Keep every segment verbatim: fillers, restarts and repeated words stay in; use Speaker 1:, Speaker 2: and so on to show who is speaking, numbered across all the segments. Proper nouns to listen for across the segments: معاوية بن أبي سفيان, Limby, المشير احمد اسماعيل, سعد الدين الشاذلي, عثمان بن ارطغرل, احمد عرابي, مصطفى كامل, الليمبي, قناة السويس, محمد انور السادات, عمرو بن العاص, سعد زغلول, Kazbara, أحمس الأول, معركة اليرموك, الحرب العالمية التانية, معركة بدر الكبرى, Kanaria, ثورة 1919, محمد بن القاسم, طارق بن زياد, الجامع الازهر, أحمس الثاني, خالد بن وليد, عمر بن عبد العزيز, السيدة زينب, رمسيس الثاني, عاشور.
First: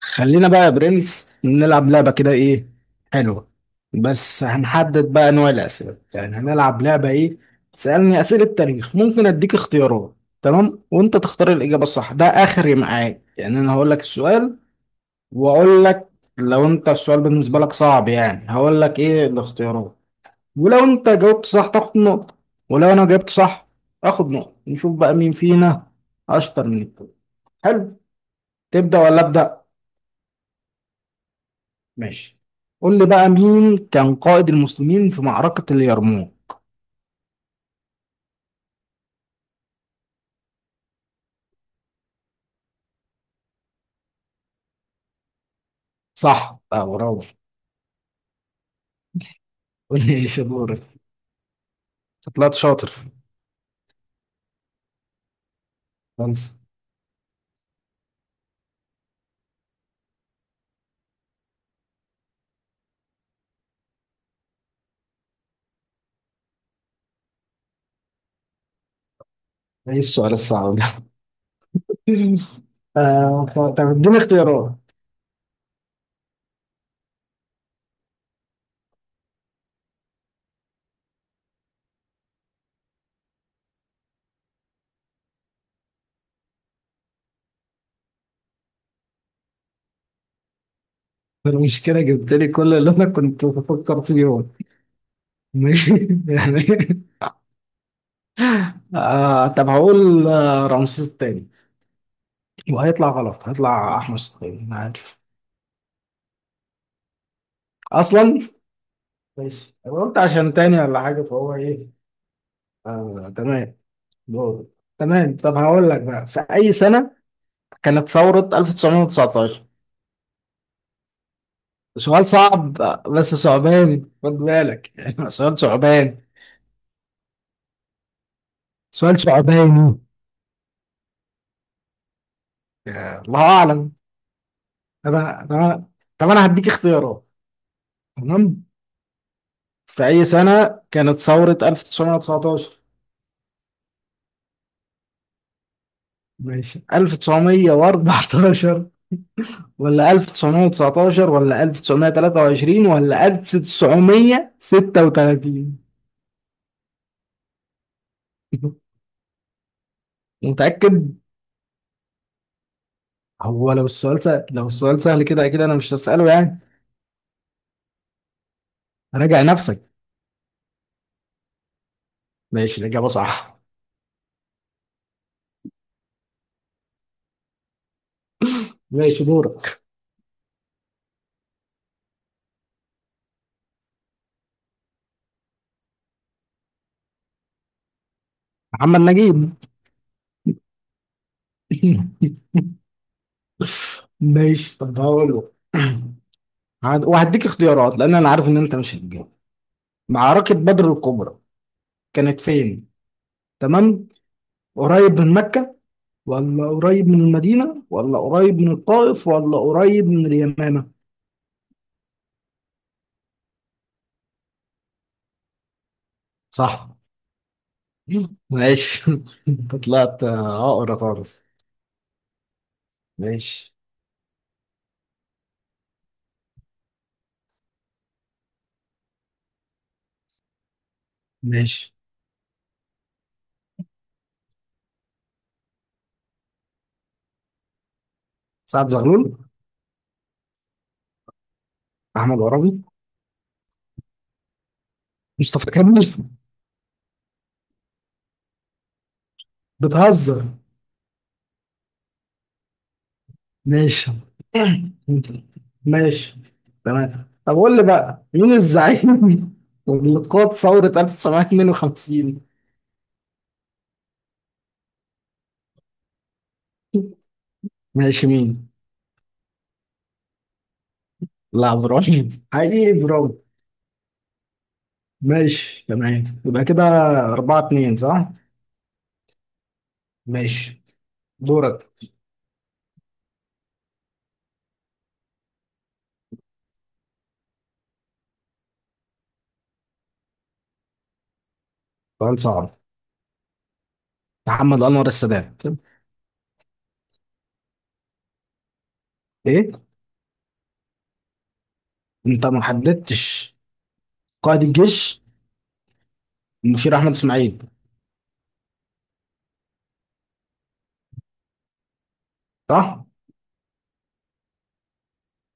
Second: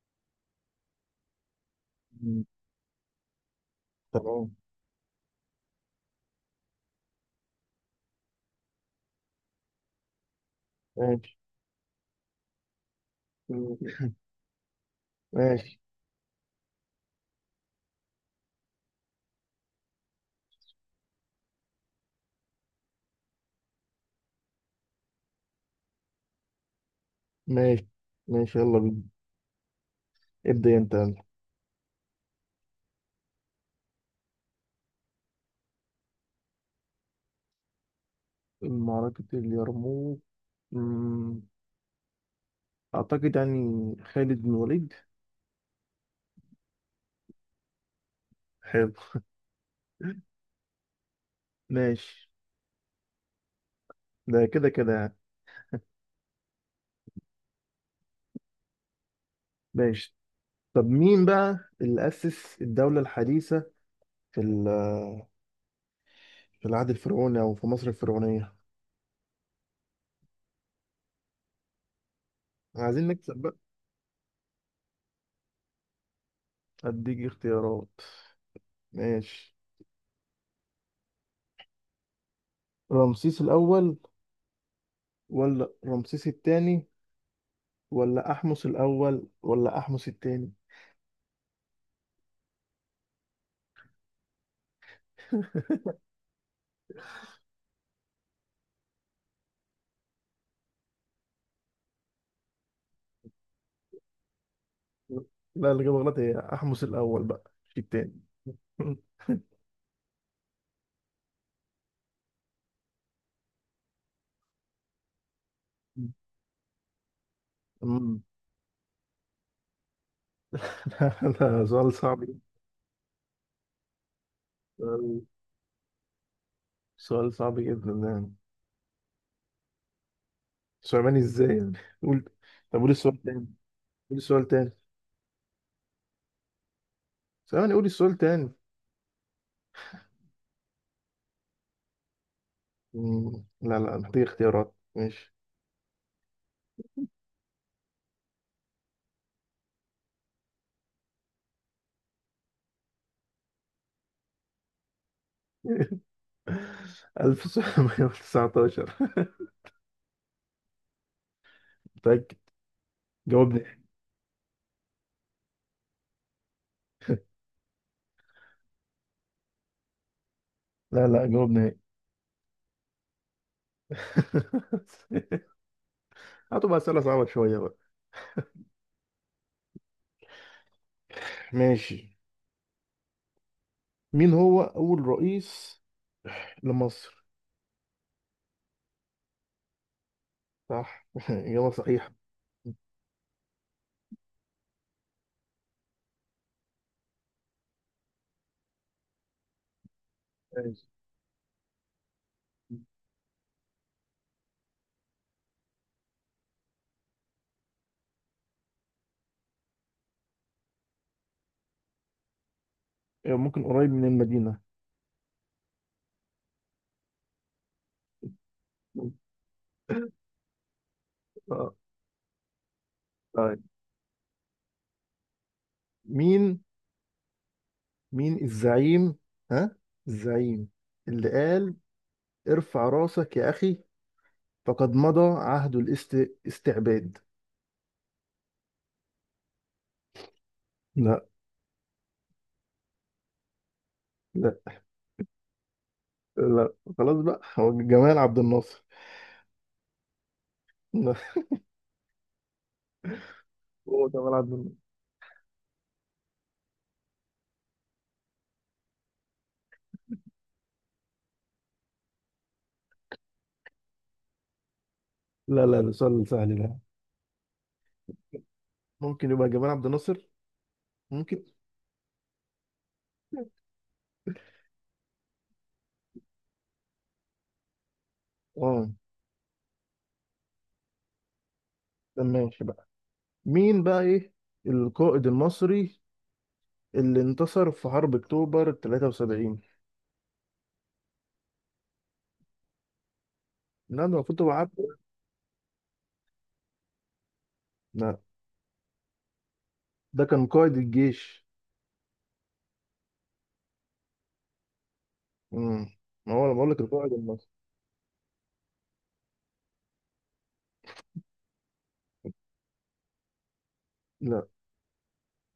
Speaker 1: خلينا بقى يا برنس نلعب لعبة كده،
Speaker 2: مم.
Speaker 1: ايه حلوة. بس
Speaker 2: تمام.
Speaker 1: هنحدد بقى انواع الأسئلة، يعني هنلعب لعبة ايه. تسألني أسئلة تاريخ، ممكن أديك اختيارات. تمام، وانت
Speaker 2: ماشي.
Speaker 1: تختار الإجابة الصح، ده آخري معاك. يعني أنا هقول لك السؤال
Speaker 2: ماشي.
Speaker 1: وأقول لك، لو انت السؤال بالنسبة لك صعب يعني هقول لك ايه الاختيارات، ولو انت جاوبت صح تاخد نقطة، ولو انا جاوبت صح اخد نقطة. نشوف بقى مين فينا أشطر من التاني.
Speaker 2: ماشي.
Speaker 1: حلو.
Speaker 2: ماشي. يلا
Speaker 1: تبدأ
Speaker 2: بينا.
Speaker 1: ولا أبدأ؟
Speaker 2: ابدأ انت.
Speaker 1: ماشي. قول لي بقى، مين كان قائد المسلمين في معركة اليرموك؟
Speaker 2: يلا، معركة اليرموك. مم، أعتقد يعني خالد بن وليد
Speaker 1: صح بقى، برافو.
Speaker 2: حلو.
Speaker 1: قول لي ايش دورك.
Speaker 2: ماشي.
Speaker 1: طلعت شاطر.
Speaker 2: ده كده كده يعني.
Speaker 1: خلاص.
Speaker 2: ماشي. طب مين بقى اللي أسس الدولة الحديثة في ال- في العهد الفرعوني، أو في مصر الفرعونية؟
Speaker 1: ايه السؤال الصعب ده؟
Speaker 2: عايزين نكسب
Speaker 1: آه،
Speaker 2: بقى.
Speaker 1: طب طب اديني اختيارات.
Speaker 2: أديك اختيارات. ماشي. رمسيس الأول، ولا رمسيس الثاني، ولا أحمس الأول، ولا أحمس الثاني؟
Speaker 1: المشكلة جبت لي كل اللي انا كنت بفكر فيهم. ماشي. يعني آه، طب هقول، آه، رمسيس التاني. وهيطلع غلط، هيطلع احمس التاني، انا عارف
Speaker 2: لا، اللي جاب غلط هي احمس الاول بقى، مش التاني.
Speaker 1: اصلا. ماشي، أنا قلت عشان تاني ولا حاجة، فهو ايه؟ آه تمام، دول. تمام، طب هقول لك بقى، في أي سنة كانت
Speaker 2: أمم.
Speaker 1: ثورة ألف وتسعمئة وتسعة عشر؟
Speaker 2: لا لا، سؤال صعب
Speaker 1: سؤال
Speaker 2: جدا.
Speaker 1: صعب، بس صعباني خد بالك يعني. سؤال صعبان،
Speaker 2: سؤال صعب جدا يعني.
Speaker 1: سؤال صعباني.
Speaker 2: سليماني ازاي يعني؟ قول. طب قول
Speaker 1: يا
Speaker 2: السؤال تاني.
Speaker 1: الله أعلم.
Speaker 2: قول السؤال تاني.
Speaker 1: طب أنا طب أنا طب أنا هديك اختيارات.
Speaker 2: سليماني، قول السؤال تاني.
Speaker 1: تمام، في أي سنة كانت ثورة ألف وتسعمئة وتسعة عشر؟
Speaker 2: أمم. لا لا، محتاج اختيارات. ماشي.
Speaker 1: ماشي، ألف وتسعمية واربعتاشر ولا ألف وتسعمئة وتسعة عشر ولا ألف وتسعمية وتلاتة وعشرين ولا ألف وتسعمية وستة وتلاتين؟
Speaker 2: ألف وتسعمية وتسعتاشر.
Speaker 1: متأكد؟
Speaker 2: متأكد. جاوبني.
Speaker 1: هو لو السؤال سهل، لو السؤال سهل كده اكيد انا مش هسأله يعني، راجع نفسك.
Speaker 2: لا لا، جاوبني.
Speaker 1: ماشي، الإجابة صح.
Speaker 2: هاتوا بقى أسئلة صعبة شوية بقى.
Speaker 1: ماشي، دورك.
Speaker 2: ماشي. مين هو أول رئيس لمصر؟
Speaker 1: محمد نجيب.
Speaker 2: صح. إجابة صحيحة.
Speaker 1: ماشي، طب هقول له، هد- وهديك اختيارات لان انا عارف ان انت مش هتجاوب. معركة
Speaker 2: ماشي.
Speaker 1: بدر الكبرى كانت فين؟ تمام، قريب من مكة ولا قريب من المدينة ولا قريب من الطائف ولا قريب من اليمامة؟
Speaker 2: ممكن قريب من المدينة.
Speaker 1: صح. ماشي. انت طلعت، آه، عقرة خالص.
Speaker 2: آه، طيب.
Speaker 1: ماشي.
Speaker 2: مين مين الزعيم، ها، الزعيم اللي قال:
Speaker 1: ماشي.
Speaker 2: ارفع راسك يا أخي، فقد مضى عهد الاستعباد؟
Speaker 1: سعد زغلول.
Speaker 2: لا.
Speaker 1: احمد عرابي.
Speaker 2: لا.
Speaker 1: مصطفى كامل.
Speaker 2: لا، خلاص بقى، هو جمال عبد الناصر.
Speaker 1: بتهزر.
Speaker 2: لا. هو
Speaker 1: ماشي.
Speaker 2: جمال عبد الناصر.
Speaker 1: ماشي تمام. طب قول لي بقى، مين الزعيم اللي قاد ثورة ألف وتسعمية اتنين وخمسين؟
Speaker 2: لا لا، ده سؤال سهل ده.
Speaker 1: ماشي، مين؟
Speaker 2: ممكن يبقى جمال عبد الناصر. ممكن.
Speaker 1: لا، ابراهيم حقيقي، برافو. ماشي تمام، يبقى كده أربعة اتنين، صح؟
Speaker 2: اه.
Speaker 1: ماشي، دورك.
Speaker 2: ده ماشي بقى. مين بقى، ايه، القائد المصري اللي انتصر في حرب أكتوبر تلاتة وسبعين؟
Speaker 1: سؤال صعب.
Speaker 2: لا، ده المفروض تبقى
Speaker 1: محمد
Speaker 2: عارفه.
Speaker 1: انور السادات.
Speaker 2: لا.
Speaker 1: ايه؟
Speaker 2: ده كان قائد الجيش.
Speaker 1: انت ما حددتش قائد الجيش.
Speaker 2: امم ما هو أنا بقول لك
Speaker 1: المشير احمد
Speaker 2: القائد المصري.
Speaker 1: اسماعيل، صح؟
Speaker 2: لا.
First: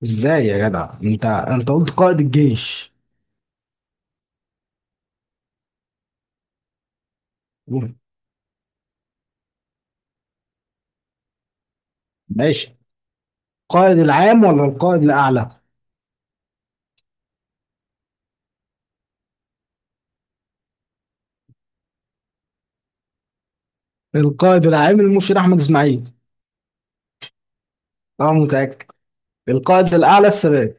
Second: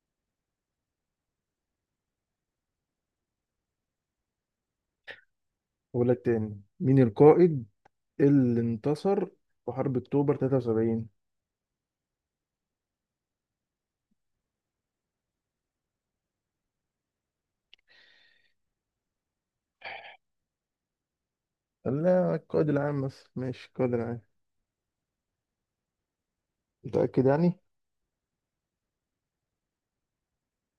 Speaker 1: ازاي يا جدع؟ انت انت قلت قائد الجيش.
Speaker 2: بقول لك تاني، مين القائد اللي انتصر في حرب أكتوبر تلاتة وسبعين؟
Speaker 1: ماشي، القائد العام ولا القائد الأعلى؟
Speaker 2: قال لا، القائد العام، بس ماشي، القائد العام.
Speaker 1: القائد العام المشير أحمد إسماعيل.
Speaker 2: متأكد يعني؟
Speaker 1: أنا متأكد. القائد الأعلى السادات.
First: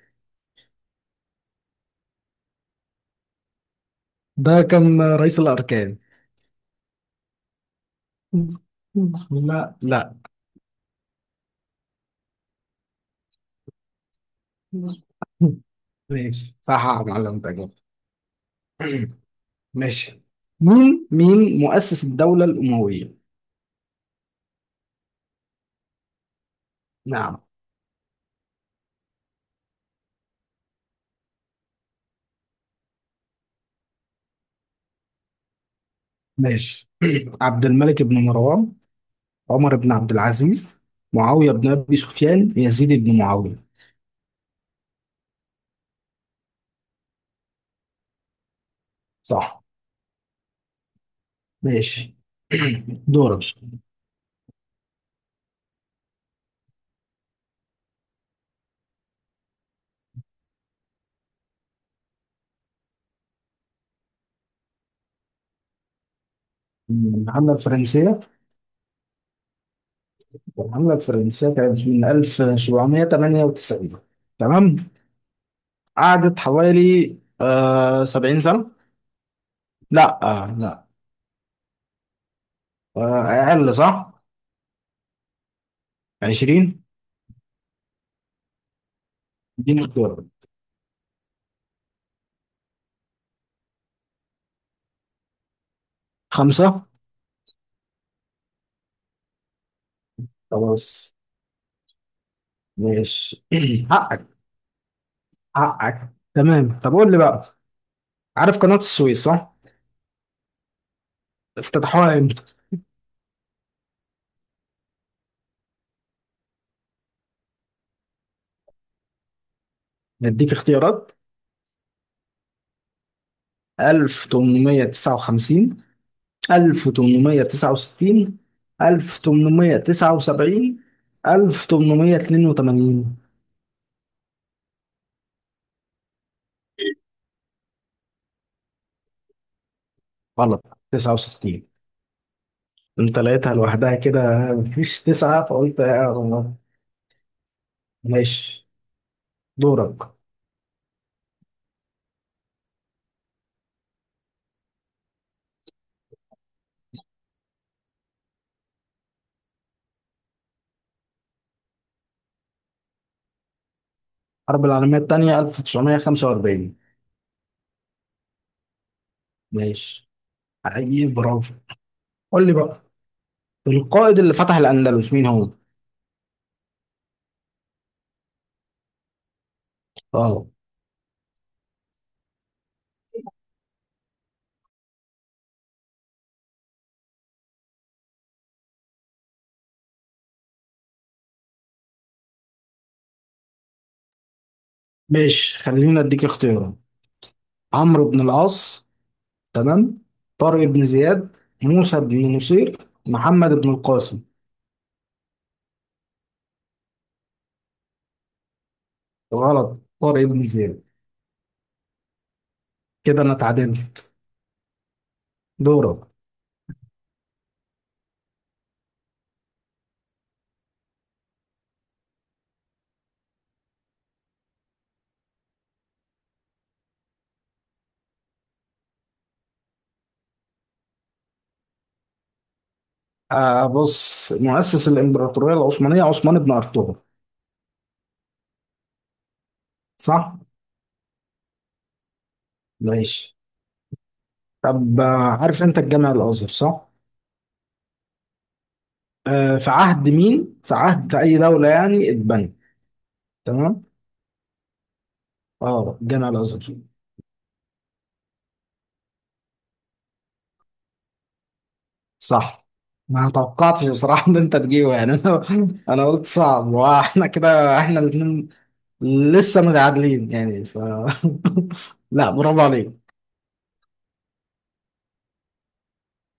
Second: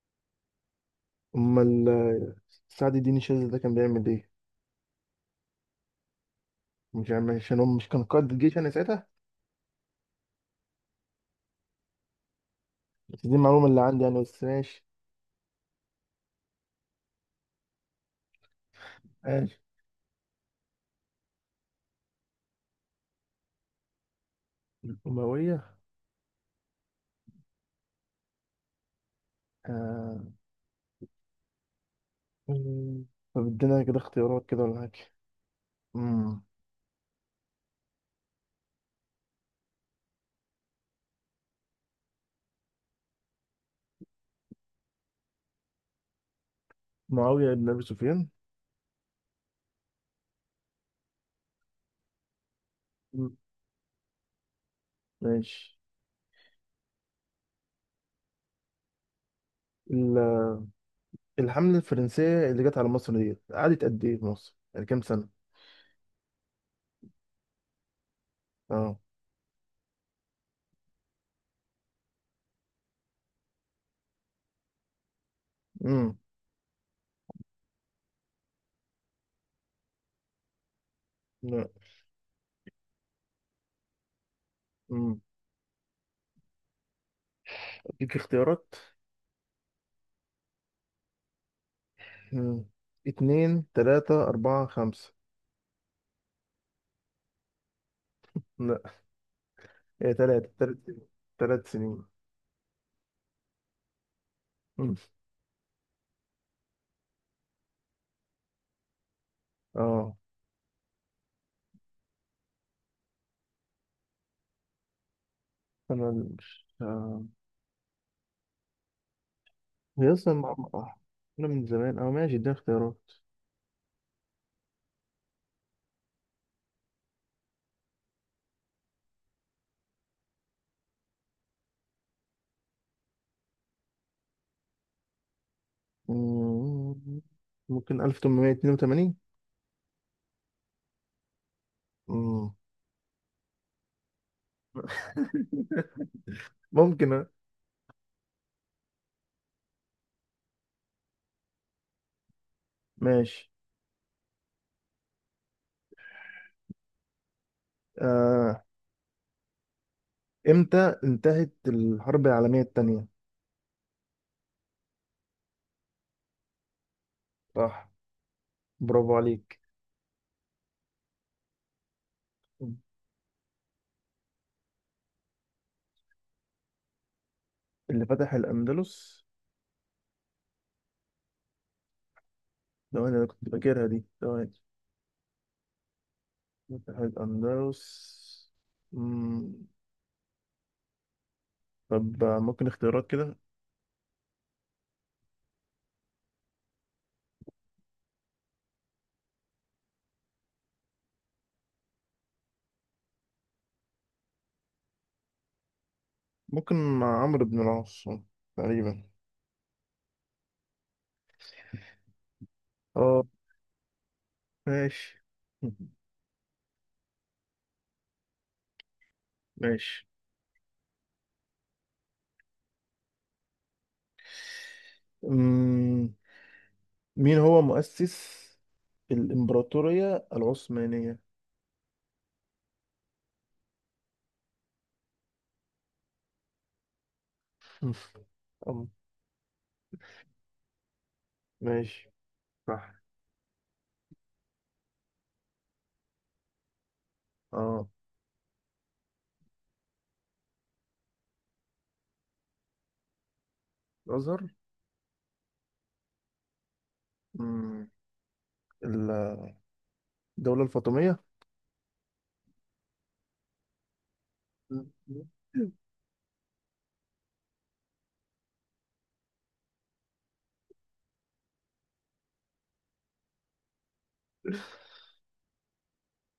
Speaker 2: أمال آه، سعد الدين الشاذلي ده كان بيعمل إيه؟
Speaker 1: ده كان رئيس الأركان.
Speaker 2: مش عارف عشان هو مش كان قائد الجيش يعني ساعتها.
Speaker 1: لا لا.
Speaker 2: بس دي المعلومة اللي عندي يعني، بس ماشي.
Speaker 1: ماشي، صح يا معلم، تجربة.
Speaker 2: ماشي.
Speaker 1: ماشي. مين مين مؤسس الدولة الأموية؟
Speaker 2: الأموية.
Speaker 1: نعم.
Speaker 2: آه. طب ادينا كده اختيارات كده ولا حاجة. مم.
Speaker 1: ماشي. عبد الملك بن مروان، عمر بن عبد العزيز، معاوية بن أبي سفيان، يزيد بن معاوية.
Speaker 2: معاوية بن أبي سفيان.
Speaker 1: صح. ماشي.
Speaker 2: مم.
Speaker 1: دورك.
Speaker 2: ماشي. ال- الحملة الفرنسية اللي جت على مصر ديت قعدت قد إيه في مصر؟ يعني كام سنة؟
Speaker 1: الحملة الفرنسية.
Speaker 2: أه.
Speaker 1: الحملة الفرنسية كانت من ألف وسبعمية وتمنية وتسعين، تمام.
Speaker 2: مم.
Speaker 1: قعدت حوالي، آه، 70 سنة. لا، آه، لا.
Speaker 2: لا.
Speaker 1: آه، أقل، صح.
Speaker 2: مم.
Speaker 1: عشرين.
Speaker 2: أديك اختيارات.
Speaker 1: اديني اختيار.
Speaker 2: مم. اتنين، تلاتة، أربعة، خمسة؟
Speaker 1: خمسة.
Speaker 2: لا. هي تلاتة، تلات
Speaker 1: خلاص.
Speaker 2: تلات سنين.
Speaker 1: ماشي. حقك.
Speaker 2: مم.
Speaker 1: حقك. تمام، طب قول لي بقى، عارف قناة السويس صح؟
Speaker 2: أه،
Speaker 1: افتتحوها امتى؟
Speaker 2: أنا مش آه. هي أصلا
Speaker 1: نديك
Speaker 2: مع- آه.
Speaker 1: اختيارات:
Speaker 2: أنا من زمان. أه ماشي، اديني اختيارات.
Speaker 1: ألف وتمنمية وتسعة وخمسين، ألف وتمنمية وتسعة وستين، ألف وتمنمية وتسعة وسبعين، ألف وتمنمية اتنين وتمانين.
Speaker 2: مم. ممكن ألف وثمانمائة واثنين وثمانين.
Speaker 1: غلط، تسعة وستين.
Speaker 2: مم.
Speaker 1: انت لقيتها لوحدها كده، مفيش تسعة فقلت يا رب.
Speaker 2: ممكن آه.
Speaker 1: ماشي، دورك.
Speaker 2: ماشي. آه، امتى انتهت الحرب العالمية التانية؟
Speaker 1: الحرب العالمية التانية ألف وتسعمية وخمسة وأربعين.
Speaker 2: صح. برافو عليك.
Speaker 1: ماشي، حقيقي برافو. قول لي بقى، القائد اللي فتح الأندلس مين هو؟
Speaker 2: اللي فتح الأندلس.
Speaker 1: اه.
Speaker 2: ثواني، أنا كنت فاكرها دي. ثواني. فتح الأندلس. مم. طب، آه، ممكن اختيارات كده؟
Speaker 1: ماشي، خلينا اديك اختيارات. عمرو بن العاص، تمام، طارق بن زياد، موسى بن نصير، محمد بن القاسم.
Speaker 2: ممكن مع عمرو بن العاص تقريبا.
Speaker 1: غلط، طارق بن زياد. كده
Speaker 2: اه.
Speaker 1: انا اتعادلت.
Speaker 2: ماشي.
Speaker 1: دورك.
Speaker 2: ماشي. مم. مين هو مؤسس الإمبراطورية العثمانية؟
Speaker 1: آه بص، مؤسس الامبراطوريه العثمانيه عثمان بن ارطغرل.
Speaker 2: أم،
Speaker 1: صح.
Speaker 2: ماشي. صح.
Speaker 1: ماشي. طب، آه، عارف انت الجامع الازهر صح؟
Speaker 2: اه،
Speaker 1: آه، في عهد مين، في عهد اي دوله يعني اتبنى؟ تمام.
Speaker 2: الأزهر.
Speaker 1: اه، الجامع الازهر.
Speaker 2: الدولة الفاطمية.
Speaker 1: صح. ما توقعتش بصراحه ان انت تجيبه يعني. انا انا قلت صعب، واحنا كده احنا الاثنين لسه متعادلين يعني، ف لا، برافو عليك.